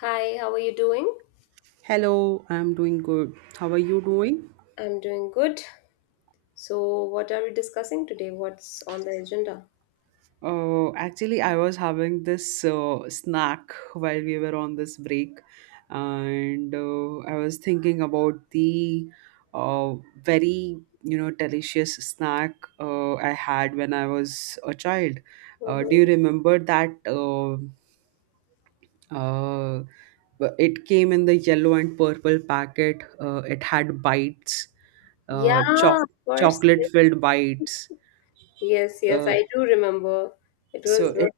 Hi, how are you doing? Hello, I'm doing good. How are you doing? I'm doing good. So, what are we discussing today? What's on the agenda? Actually, I was having this snack while we were on this break, and I was thinking about the uh, very, delicious snack I had when I was a child. Do you Mm-hmm. remember that? Uh, it came in the yellow and purple packet. It had bites, Yeah, uh, choc of course. chocolate filled bites. Yes, yes, uh, I do remember. It So was. It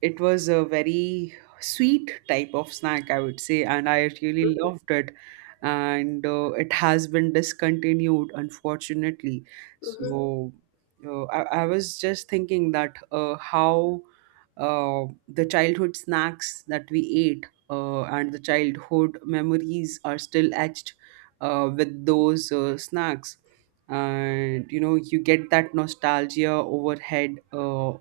it was a very sweet type of snack, I would say, and I really loved it. And it has been discontinued, unfortunately. Mm-hmm, So I was just thinking that how the childhood snacks that we ate and the childhood memories are still etched with those snacks, and you know you get that nostalgia overhead,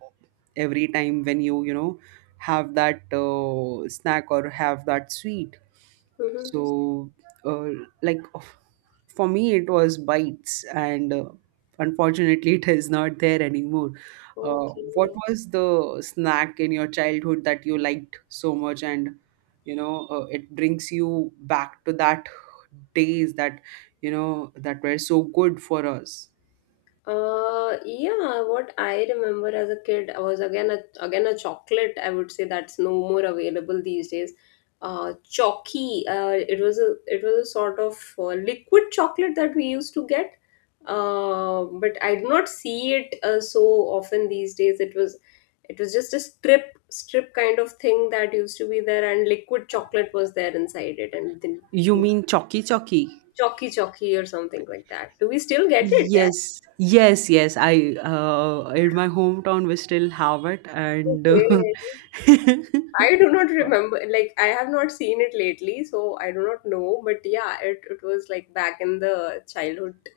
every time when you know have that snack or have that sweet. mm-hmm. So uh, like of- for me it was bites, and unfortunately, it is not there anymore. uh, what Okay. was the snack in your childhood that you liked so much, and you know it brings you back to that days, that you know that were so good for us? Yeah, what I remember as a kid was again a chocolate. I would say that's no more available these days. Chalky. It was a sort of liquid chocolate that we used to get. But I do not see it so often these days. It was just a strip kind of thing that used to be there, and liquid chocolate was there inside it, and then You mean Chalky Chalky? chalky chalky or something like that. Do we still get it? Yes, yes, yes. I in my hometown we still have it, and Okay. I do not remember, like, I have not seen it lately, so I do not know. But yeah, it was like back in the childhood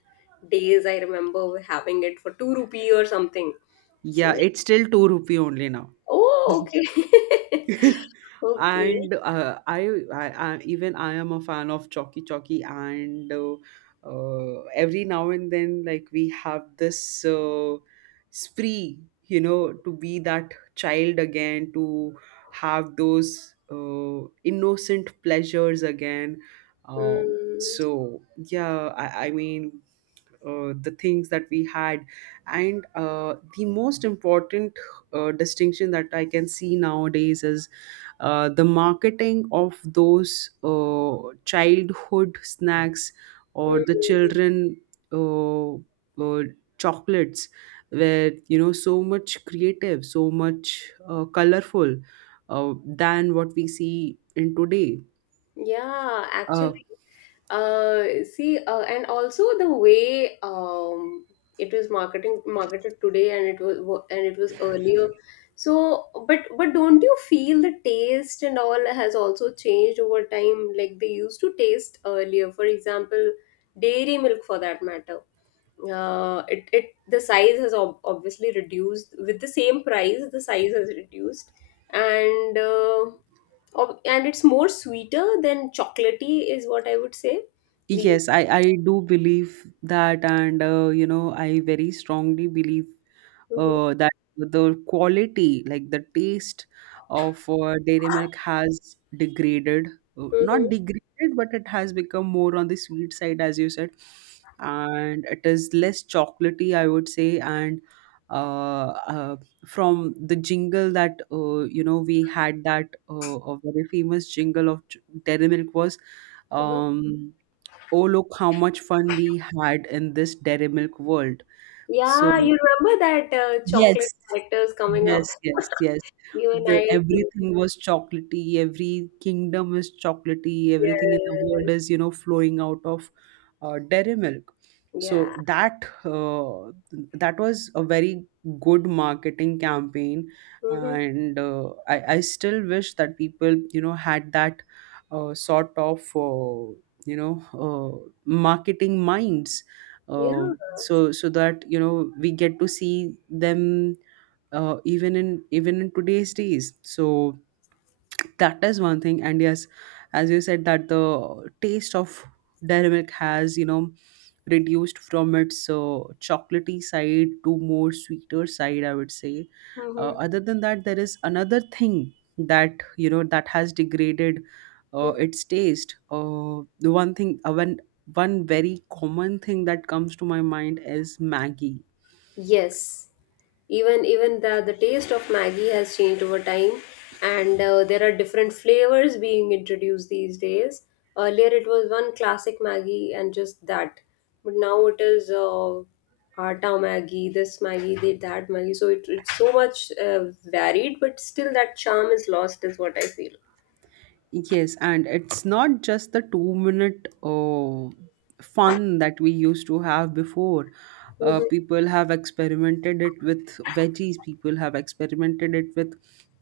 days, I remember having it for two rupee or something. So, yeah, it's still 2 rupee only now. oh, okay. Okay. And I even I am a fan of Chalky Chalky, and every now and then, like we have this spree, you know, to be that child again, to have those innocent pleasures again. Um, Hmm. so yeah, I, I mean, the things that we had, and the most important distinction that I can see nowadays is the marketing of those uh, childhood snacks, or the Hmm. children uh, uh, chocolates, where you know so much creative, so much colorful than what we see in today. Yeah, Uh, actually, see, and also the way it was marketing marketed today, and it was wa- and it was earlier. So, but don't you feel the taste and all has also changed over time? Like they used to taste earlier. For example, dairy milk, for that matter. It the size has ob obviously reduced with the same price. The size has reduced, and it's more sweeter than chocolatey is what I would say. These. Yes, I do believe that, and you know, I very strongly believe Mhm, that the quality, like the taste of dairy milk has degraded. Not mhm, degraded, but it has become more on the sweet side, as you said, and it is less chocolatey, I would say. And uh, uh, from the jingle that you know we had, that a very famous jingle of dairy milk was. mhm. Um, oh look how much fun we had in this dairy milk world. So Yeah, you remember that chocolate yes, characters coming yes, up. yes, yes. You and The I. everything was chocolatey. Every kingdom is chocolatey. Everything in the world Yes. is, you know, flowing out of dairy milk. So Yeah. that that was a very good marketing campaign, Hmm. and uh, I still wish that people, you know, had that sort of marketing minds. Yeah. Uh, so that you know we get to see them even in today's days. So that is one thing, and yes, as you said that the taste of dairy milk has you know reduced from its chocolatey side to more sweeter side, I would say. Hmm. Other than that, there is another thing that you know that has degraded its taste. The one very common thing that comes to my mind is Maggie. Yes, even even the taste of Maggie has changed over time, and there are different flavors being introduced these days. Earlier, it was one classic Maggie and just that, but now it is Atta Maggie, this Maggie, they, that Maggie. So it's so much varied, but still that charm is lost, is what I feel. Yes, and it's not just the 2 minute fun that we used to have before. Mm-hmm. People have experimented it with veggies, people have experimented it with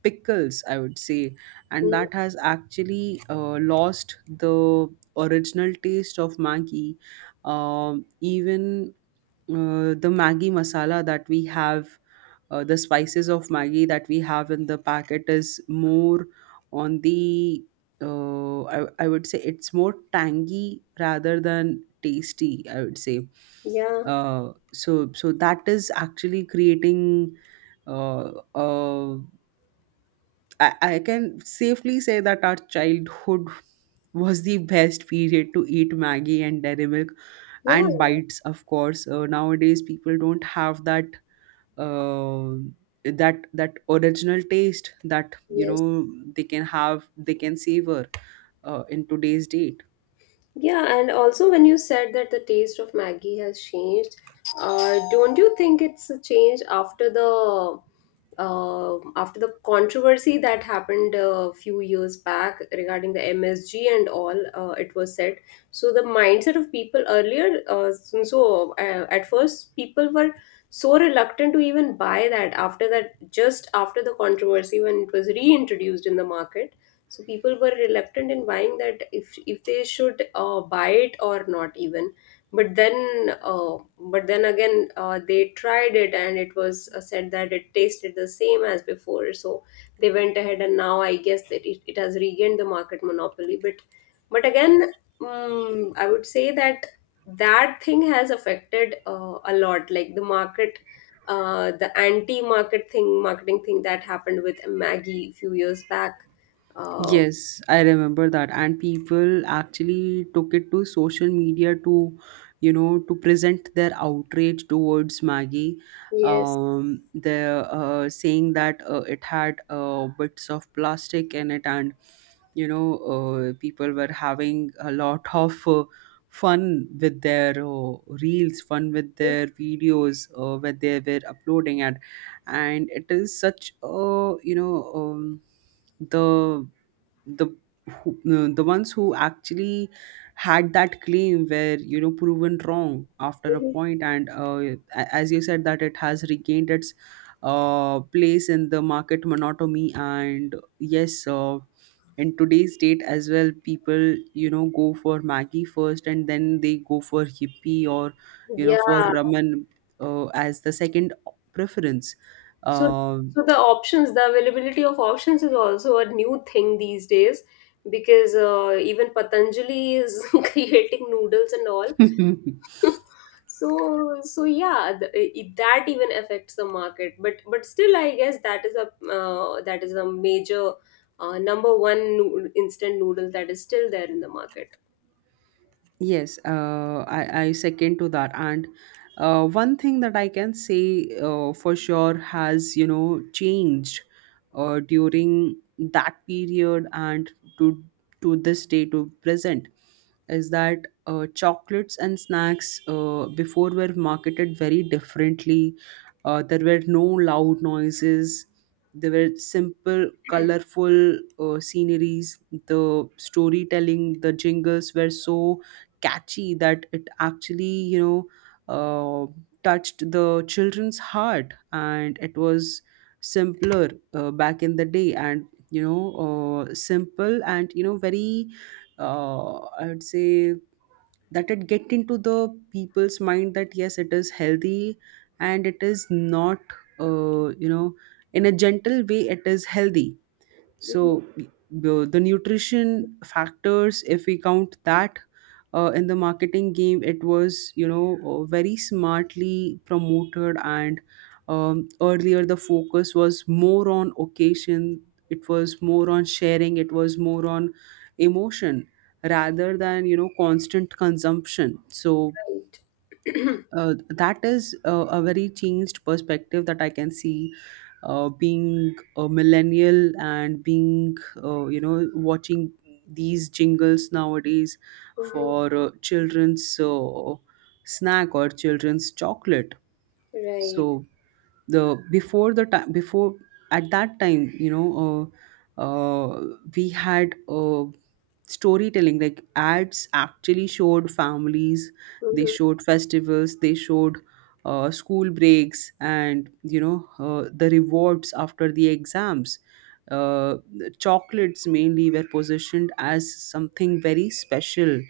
pickles, I would say. And that has actually lost the original taste of Maggi. Even the Maggi masala that we have, the spices of Maggi that we have in the packet, is more on the I would say it's more tangy rather than tasty, I would say. Yeah, So that is actually creating uh, I can safely say that our childhood was the best period to eat Maggi and Dairy Milk yeah, and bites, of course. Nowadays, people don't have that uh, original taste that you yes. know they can have, they can savor in today's date. Yeah, and also when you said that the taste of Maggie has changed, don't you think it's a change after the controversy that happened a few years back regarding the MSG and all? It was said. So the mindset of people earlier, at first people were so reluctant to even buy that after that just after the controversy when it was reintroduced in the market, so people were reluctant in buying that if they should buy it or not even. But then again they tried it and it was said that it tasted the same as before, so they went ahead and now I guess that it has regained the market monopoly, but again, I would say that that thing has affected a lot, like the market, the anti market thing marketing thing that happened with Maggie a few years back, uh, Yes, I remember that. And people actually took it to social media to, you know, to present their outrage towards Maggie. yes. They're saying that it had bits of plastic in it, and you know, people were having a lot of fun with their reels, fun with their videos where they were uploading at, and it is such a, you know, the the who, the ones who actually had that claim were you know proven wrong after a point, and as you said that it has regained its place in the market monotony. And yes, in today's date as well, people you know go for Maggie first, and then they go for hippie or you know Yeah. for ramen as the second preference. So, uh, so the options, the availability of options is also a new thing these days, because even Patanjali is creating noodles and all. So, so yeah, that even affects the market. But still, I guess that is a major instant noodle that is still there in the market. Yes, I second to that. And one thing that I can say for sure has, you know, changed during that period, and to to this day, to present, is that chocolates and snacks before were marketed very differently. There were no loud noises. There were simple, colorful sceneries. The storytelling, the jingles were so catchy that it actually you know uh, touched the children's heart, and it was simpler back in the day. And you know simple, and you know very uh, I would say that it get into the people's mind, that yes it is healthy, and it is not you know, in a gentle way it is healthy. Mhm. So the nutrition factors, if we count that in the marketing game, it was you know very smartly promoted. And earlier the focus was more on occasion, it was more on sharing, it was more on emotion, rather than you know constant consumption. so Right. uh, that is a very changed perspective that I can see, being a millennial, and being you know watching these jingles nowadays Mhm. for children's snack or children's chocolate. Right. So the before the time before at that time you know we had storytelling like ads, actually showed families, they Mhm. showed festivals, they showed school breaks, and you know the rewards after the exams. The chocolates mainly were positioned as something very special,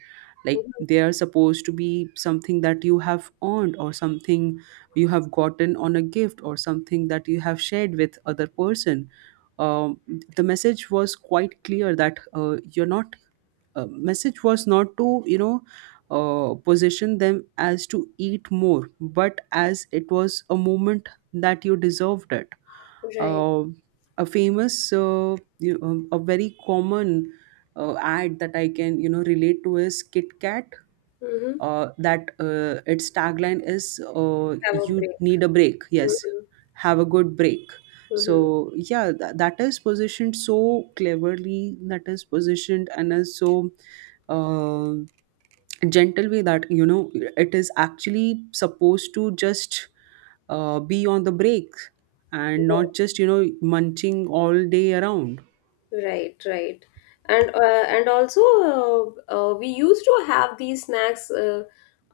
like Mhm. they are supposed to be something that you have earned, or something you have gotten on a gift, or something that you have shared with other person. Um, the message was quite clear, that you're not message was not to you know position them as to eat more, but as it was a moment that you deserved it. Right. Um a famous a very common ad that I can you know relate to is Kit Kat, Mhm. That its tagline is Have a you break. need a break. Yes, Mhm. have a good break. So yeah, that is positioned so cleverly, that is positioned and is so uh, gentle way, that you know it is actually supposed to just be on the break, and not Mhm. just you know munching all day around. Right, right, and also we used to have these snacks uh,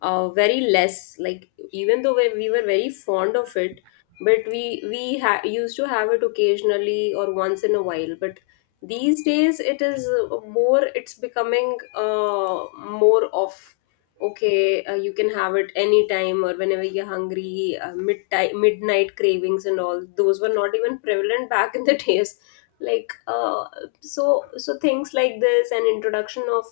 uh, very less. Like even though we were very fond of it, but we used to have it occasionally or once in a while. But these days it is more. It's becoming more of okay. You can have it anytime or whenever you're hungry. Midnight cravings and all those were not even prevalent back in the days, like uh, so so things like this and introduction of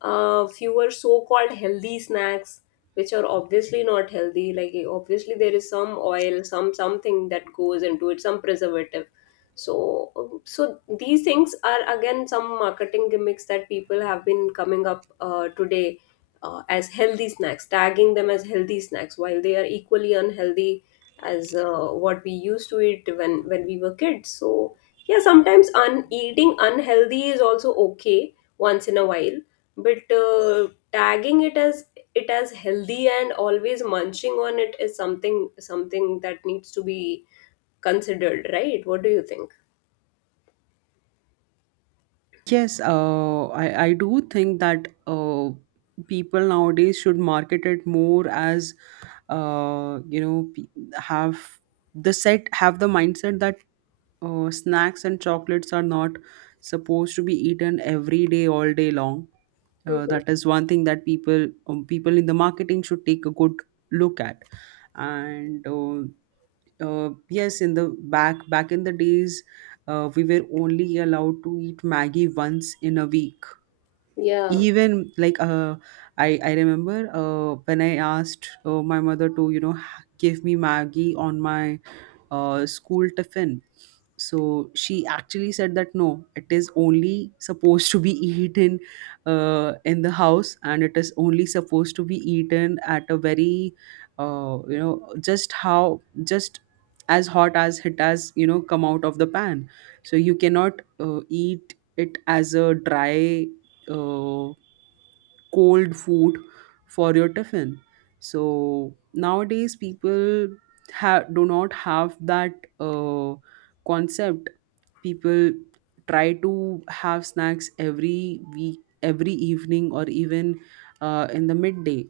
fewer so-called healthy snacks, which are obviously not healthy, like obviously there is some oil, some something that goes into it, some preservative. So so these things are again some marketing gimmicks that people have been coming up today, as healthy snacks, tagging them as healthy snacks while they are equally unhealthy as what we used to eat when we were kids. So yeah, sometimes eating unhealthy is also okay once in a while, but tagging it as healthy and always munching on it is something, something that needs to be considered, right? What do you think? Yes, I do think that people nowadays should market it more as, uh, you know, pe- have the set, have the mindset that snacks and chocolates are not supposed to be eaten every day, all day long. Hmm. That is one thing that people people in the marketing should take a good look at. And yes, in the back in the days, we were only allowed to eat Maggie once in a week, Yeah. even like uh, I remember when I asked my mother to you know give me Maggie on my school tiffin. So she actually said that no, it is only supposed to be eaten in the house, and it is only supposed to be eaten at a very you know just how just as hot as it has you know come out of the pan. So you cannot eat it as a dry uh, cold food for your tiffin. So nowadays, people do not have that uh, concept. People try to have snacks every week, every evening, or even in the midday.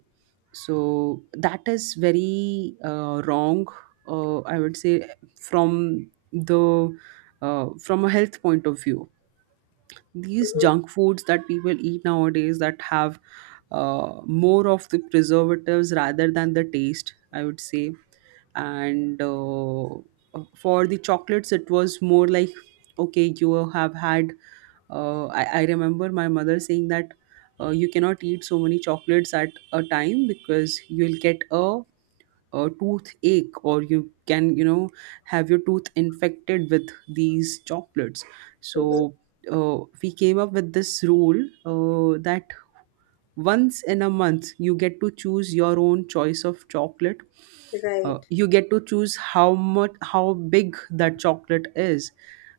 So that is very wrong. I would say, from the from a health point of view, these Hmm. junk foods that people eat nowadays that have more of the preservatives rather than the taste, I would say. And for the chocolates, it was more like, okay, you have had. I remember my mother saying that you cannot eat so many chocolates at a time, because you'll get a tooth, or you can, you know, have your tooth infected with these chocolates. Hmm. So we came up with this rule that once in a month, you get to choose your own choice of chocolate. Right. You get to choose how much, how big that chocolate is,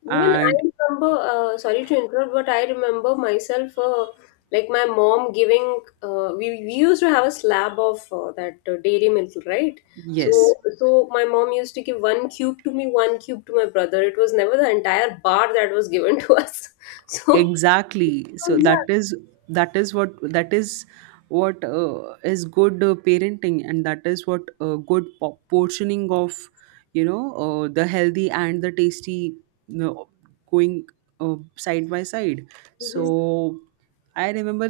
Even I and remember, sorry to interrupt, but I remember myself, like my mom giving, we used to have a slab of that dairy milk, right? yes, So, so my mom used to give one cube to me, one cube to my brother. It was never the entire bar that was given to us. So, exactly, oh, so yeah. that is what is good parenting, and that is what portioning of the healthy and the tasty, you know, going side by side. Mhm, So I remember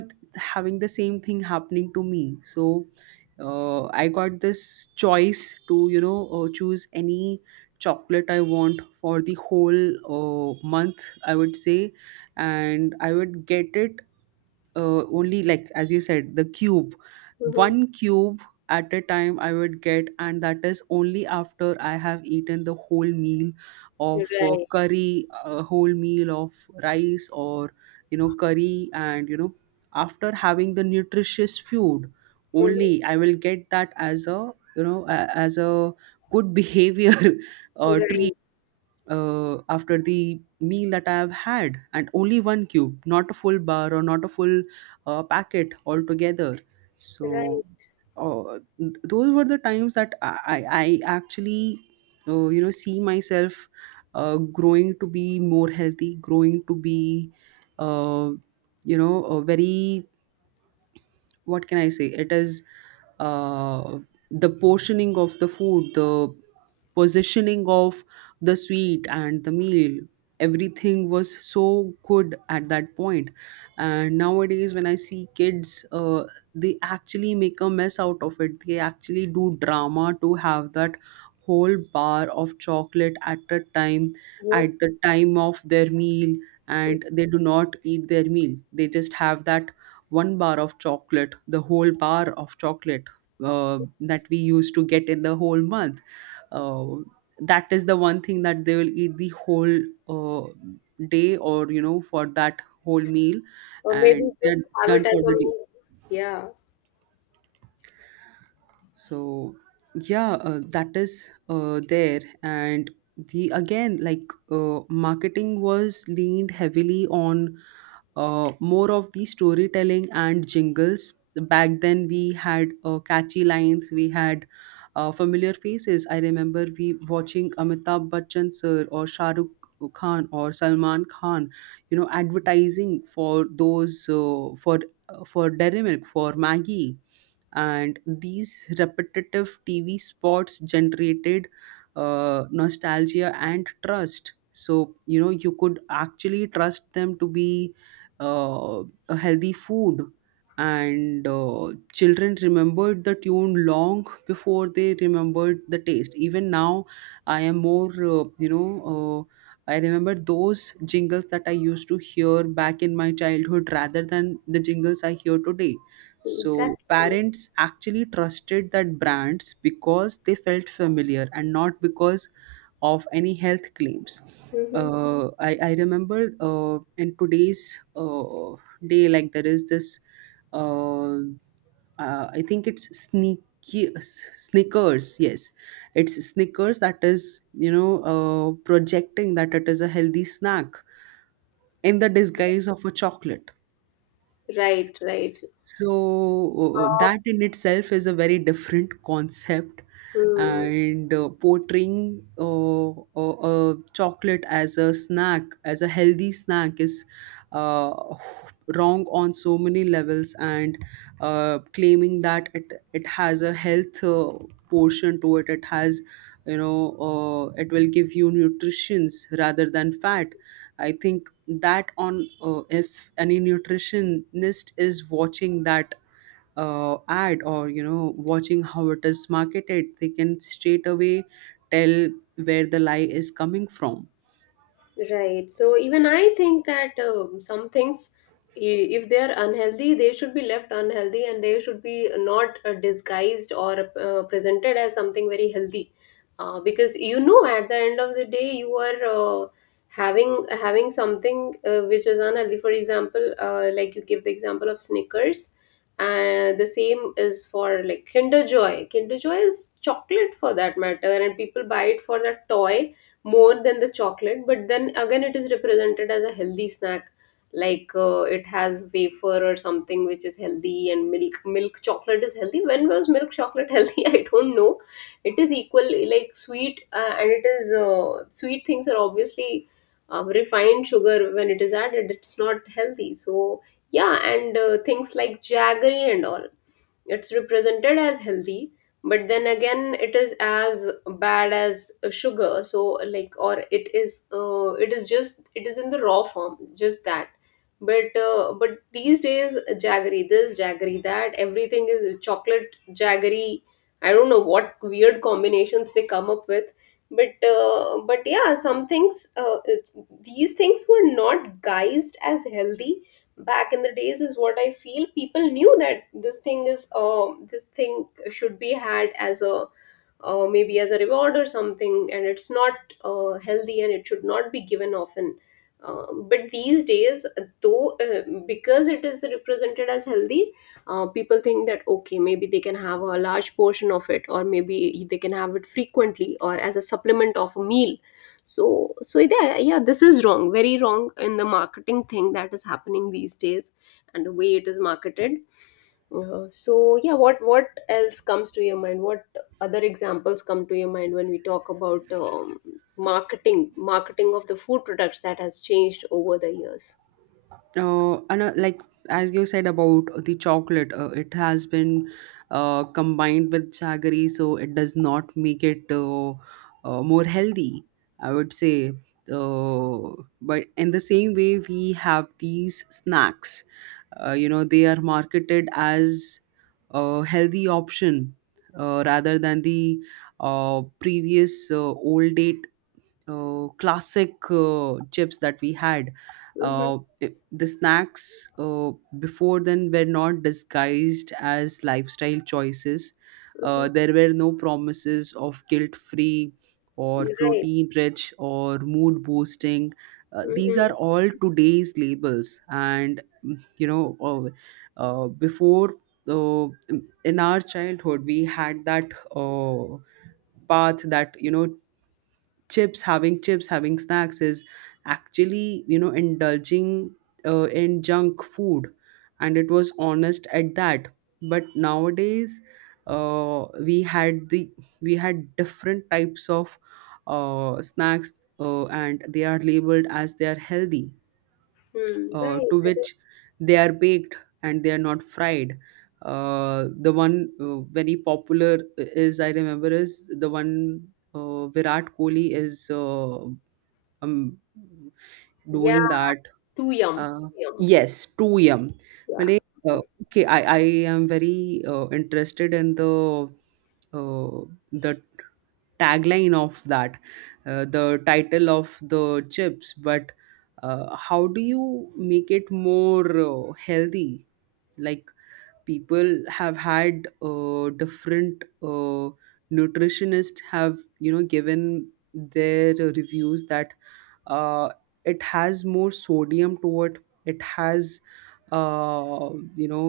having the same thing happening to me. So I got this choice to, choose any chocolate I want for the whole month, I would say, and I would get it only, like as you said, the cube, mhm, one cube at a time I would get, and that is only after I have eaten the whole meal of right, curry, a whole meal of rice, or, you know, curry, and, you know, after having the nutritious food, mhm, only I will get that as a, as a good behavior treat right, after the meal that I have had, and only one cube, not a full bar or not a full packet altogether. So, right. Those were the times that I actually, you know, see myself growing to be more healthy, growing to be, uh, you know, a very, what can I say? It is, uh, the portioning of the food, the positioning of the sweet and the meal. Everything was so good at that point. And nowadays, when I see kids, they actually make a mess out of it. They actually do drama to have that whole bar of chocolate at a time, Yes, at the time of their meal, and they do not eat their meal. They just have that one bar of chocolate, the whole bar of chocolate that yes. we used to get in the whole month. Uh, that is the one thing that they will eat the whole uh, day or, you know, for that whole meal, Or maybe and they're just have done it as for a the day. meal. Yeah, So yeah, that is there. And the again like marketing was leaned heavily on more of the storytelling and jingles. Back then we had catchy lines, we had familiar faces. I remember we watching Amitabh Bachchan sir or Shahrukh Khan or Salman Khan, you know, advertising for those, for Dairy Milk, for Maggie, and these repetitive TV spots generated nostalgia and trust. So, you know, you could actually trust them to be uh, a healthy food. And children remembered the tune long before they remembered the taste. Even now, I am more, I remember those jingles that I used to hear back in my childhood rather than the jingles I hear today. So exactly. parents actually trusted that brands because they felt familiar and not because of any health claims. Hmm. I remember in today's day, like there is this, I think it's Snickers, yes. It's Snickers that is, you know, projecting that it is a healthy snack in the disguise of a chocolate. Right, right. So that in itself is a very different concept, Hmm. and portraying chocolate as a snack, as a healthy snack, is uh, wrong on so many levels. And claiming that it has a health portion to it, it has, you know, it will give you nutritions rather than fat. I think that on, if any nutritionist is watching that ad or, you know, watching how it is marketed, they can straight away tell where the lie is coming from. Right. So even I think that some things, if they are unhealthy, they should be left unhealthy and they should be not disguised or presented as something very healthy. Because you know, at the end of the day, you are having having something which is unhealthy. For example, like you give the example of Snickers, and the same is for like Kinder Joy. Kinder Joy is chocolate for that matter, and people buy it for that toy more than the chocolate, but then again it is represented as a healthy snack. It has wafer or something which is healthy, and milk chocolate is healthy. When was milk chocolate healthy? I don't know. It is equal, like sweet, and it is, sweet things are obviously refined sugar. When it is added, it's not healthy. So yeah, and things like jaggery and all, it's represented as healthy, but then again, it is as bad as sugar. So, like, or it is just, it is in the raw form, just that. But these days, jaggery, this jaggery, that, everything is chocolate jaggery. I don't know what weird combinations they come up with, but yeah, some things these things were not guised as healthy back in the days, is what I feel. People knew that this thing is, this thing should be had as a maybe as a reward or something, and it's not healthy and it should not be given often. But these days, though, because it is represented as healthy, people think that okay, maybe they can have a large portion of it, or maybe they can have it frequently or as a supplement of a meal. So so yeah, yeah, this is wrong, very wrong, in the marketing thing that is happening these days and the way it is marketed. Uh-huh. So yeah, what else comes to your mind? What other examples come to your mind when we talk about marketing, marketing of the food products that has changed over the years? And like as you said about the chocolate, it has been combined with jaggery, so it does not make it more healthy, I would say. uh, but in the same way, we have these snacks. You know, they are marketed as a healthy option rather than the previous, old date, classic chips that we had. Mm-hmm. The snacks before then were not disguised as lifestyle choices. Mm-hmm. There were no promises of guilt free or You're right. protein rich or mood boosting. These Mm-hmm. are all today's labels. And, you know, before, uh, in our childhood, we had that path that, you know, chips having snacks is actually, you know, indulging in junk food, and it was honest at that. But nowadays, uh, we had the we had different types of snacks, and they are labeled as they are healthy, Mm, right. to That which they are baked and they are not fried. The one very popular is, I remember, is the one Virat Kohli is, um, is, yeah. doing that, Too yum. Too uh, yum. yes, 2 a.m. Yeah. Malay, okay, I am very interested in the uh, the tagline of that, the title of the chips. But how do you make it more healthy? Like, people have had different nutritionists have, you know, given their reviews that uh, it has more sodium to it, it has, uh, you know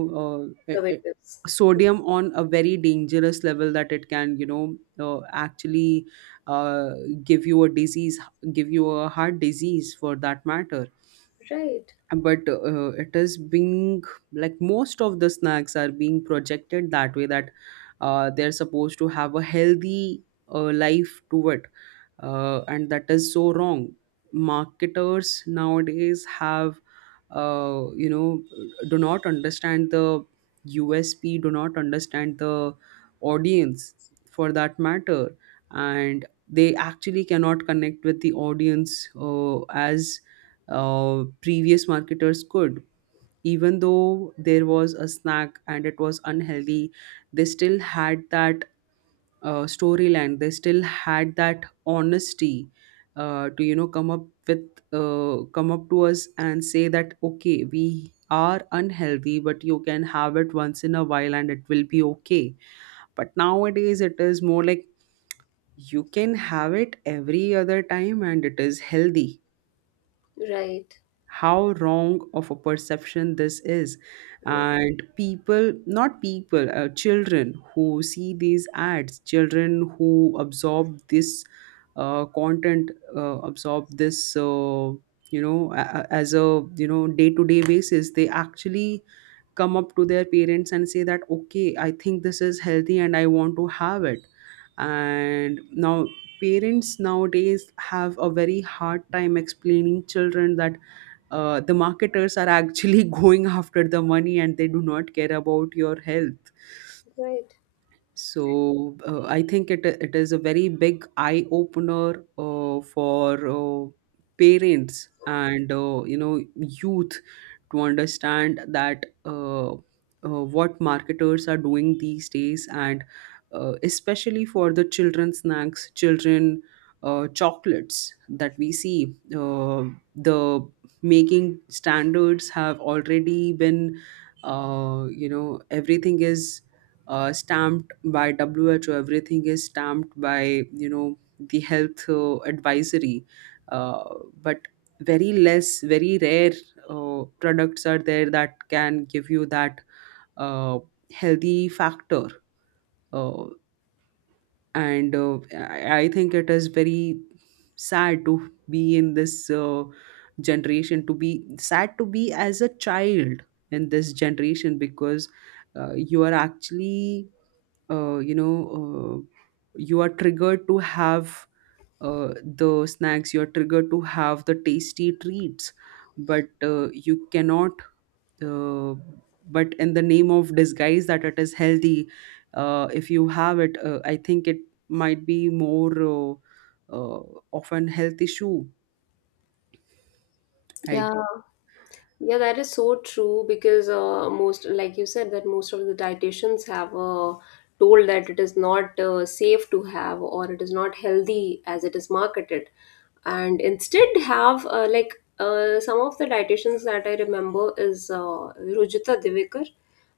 uh, So i- it i- is. sodium on a very dangerous level that it can, you know, actually uh, give you a disease, give you a heart disease for that matter. Right. But it is being, like most of the snacks are being projected that way, that they're supposed to have a healthy life to it, and that is so wrong. Marketers nowadays have, you know, do not understand the USP, do not understand the audience for that matter, and they actually cannot connect with the audience as previous marketers could. Even though there was a snack and it was unhealthy, they still had that storyline. They still had that honesty to, you know, come up to us and say that, okay, we are unhealthy, but you can have it once in a while and it will be okay. But nowadays, it is more like you can have it every other time and it is healthy. Right. How wrong of a perception this is! Yes. And people not people children who see these ads, children who absorb this content, absorb this, as a, you know, day to day basis, they actually come up to their parents and say that, okay, I think this is healthy and I want to have it. And now parents nowadays have a very hard time explaining children that the marketers are actually going after the money and they do not care about your health. Right. So I think it is a very big eye opener for parents and, you know, youth to understand that what marketers are doing these days, and especially for the children snacks, children chocolates that we see. The making standards have already been, you know, everything is stamped by WHO. Everything is stamped by, you know, the health advisory, uh, but very less, very rare products are there that can give you that uh, healthy factor. Uh, and I think it is very sad to be in this generation, to be sad to be as a child in this generation, because you are actually, uh, you know uh, you are triggered to have uh, the snacks, you are triggered to have the tasty treats, but you cannot, uh, but in the name of disguise that it is healthy, if you have it, I think it might be more, uh, of an health issue, I Yeah. think. Yeah, that is so true, because most, like you said, that most of the dietitians have told that it is not safe to have, or it is not healthy as it is marketed, and instead have some of the dietitians that I remember is Rujita Divekar.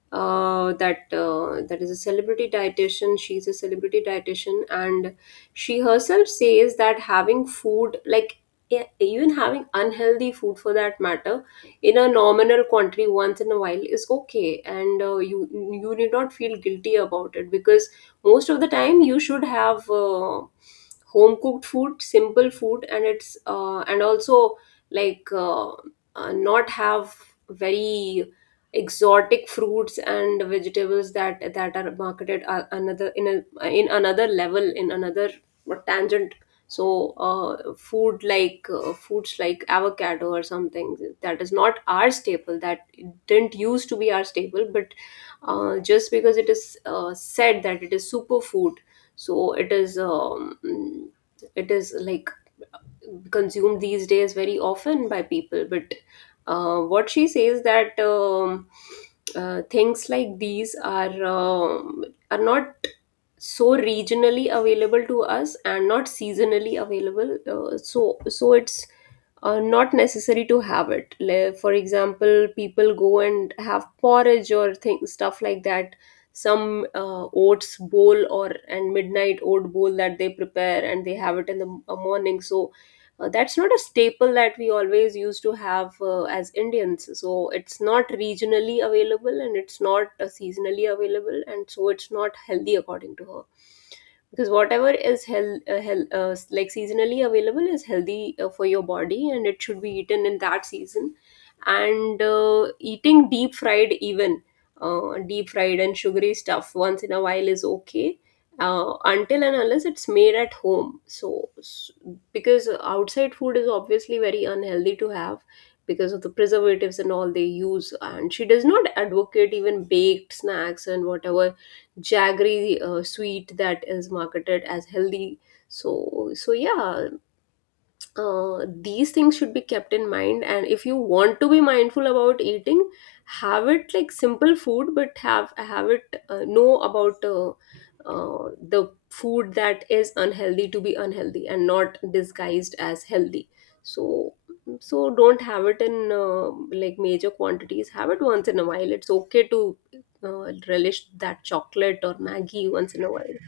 That is a celebrity dietitian. She's a celebrity dietitian, and she herself says that having food, like even having unhealthy food for that matter, in a nominal quantity once in a while is okay, and you you need not feel guilty about it, because most of the time you should have home cooked food, simple food. And it's and also like uh, not have very exotic fruits and vegetables that that are marketed another in a in another level, in another tangent. So foods like avocado or something, that is not our staple, that didn't used to be our staple, but just because it is said that it is superfood, so it is like consumed these days very often by people. But what she says that things like these are not so regionally available to us and not seasonally available, so so it's not necessary to have it. For example, people go and have porridge or things, stuff like that, some oats bowl or and midnight oat bowl that they prepare and they have it in the morning. So that's not a staple that we always used to have as Indians. So it's not regionally available and it's not seasonally available, and so it's not healthy according to her. Because whatever is seasonally available is healthy for your body, and it should be eaten in that season. And eating deep fried, even deep fried and sugary stuff once in a while, is okay until and unless it's made at home. So because outside food is obviously very unhealthy to have because of the preservatives and all they use, and she does not advocate even baked snacks and whatever jaggery sweet that is marketed as healthy. So so yeah, these things should be kept in mind, and if you want to be mindful about eating, have it like simple food, but have it, know about the food that is unhealthy to be unhealthy and not disguised as healthy. So so don't have it in like major quantities. Have it once in a while, it's okay to relish that chocolate or Maggie once in a while.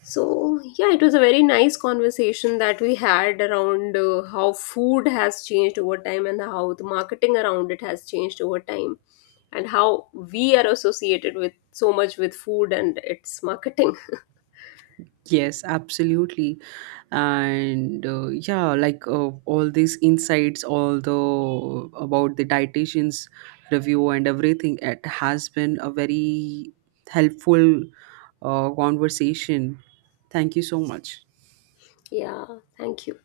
So, yeah, it was a very nice conversation that we had around how food has changed over time and how the marketing around it has changed over time, and how we are associated with so much with food and its marketing. Yes, absolutely. And yeah, like all these insights, all the, about the dietitians review and everything, it has been a very helpful conversation. Thank you so much. Yeah, thank you.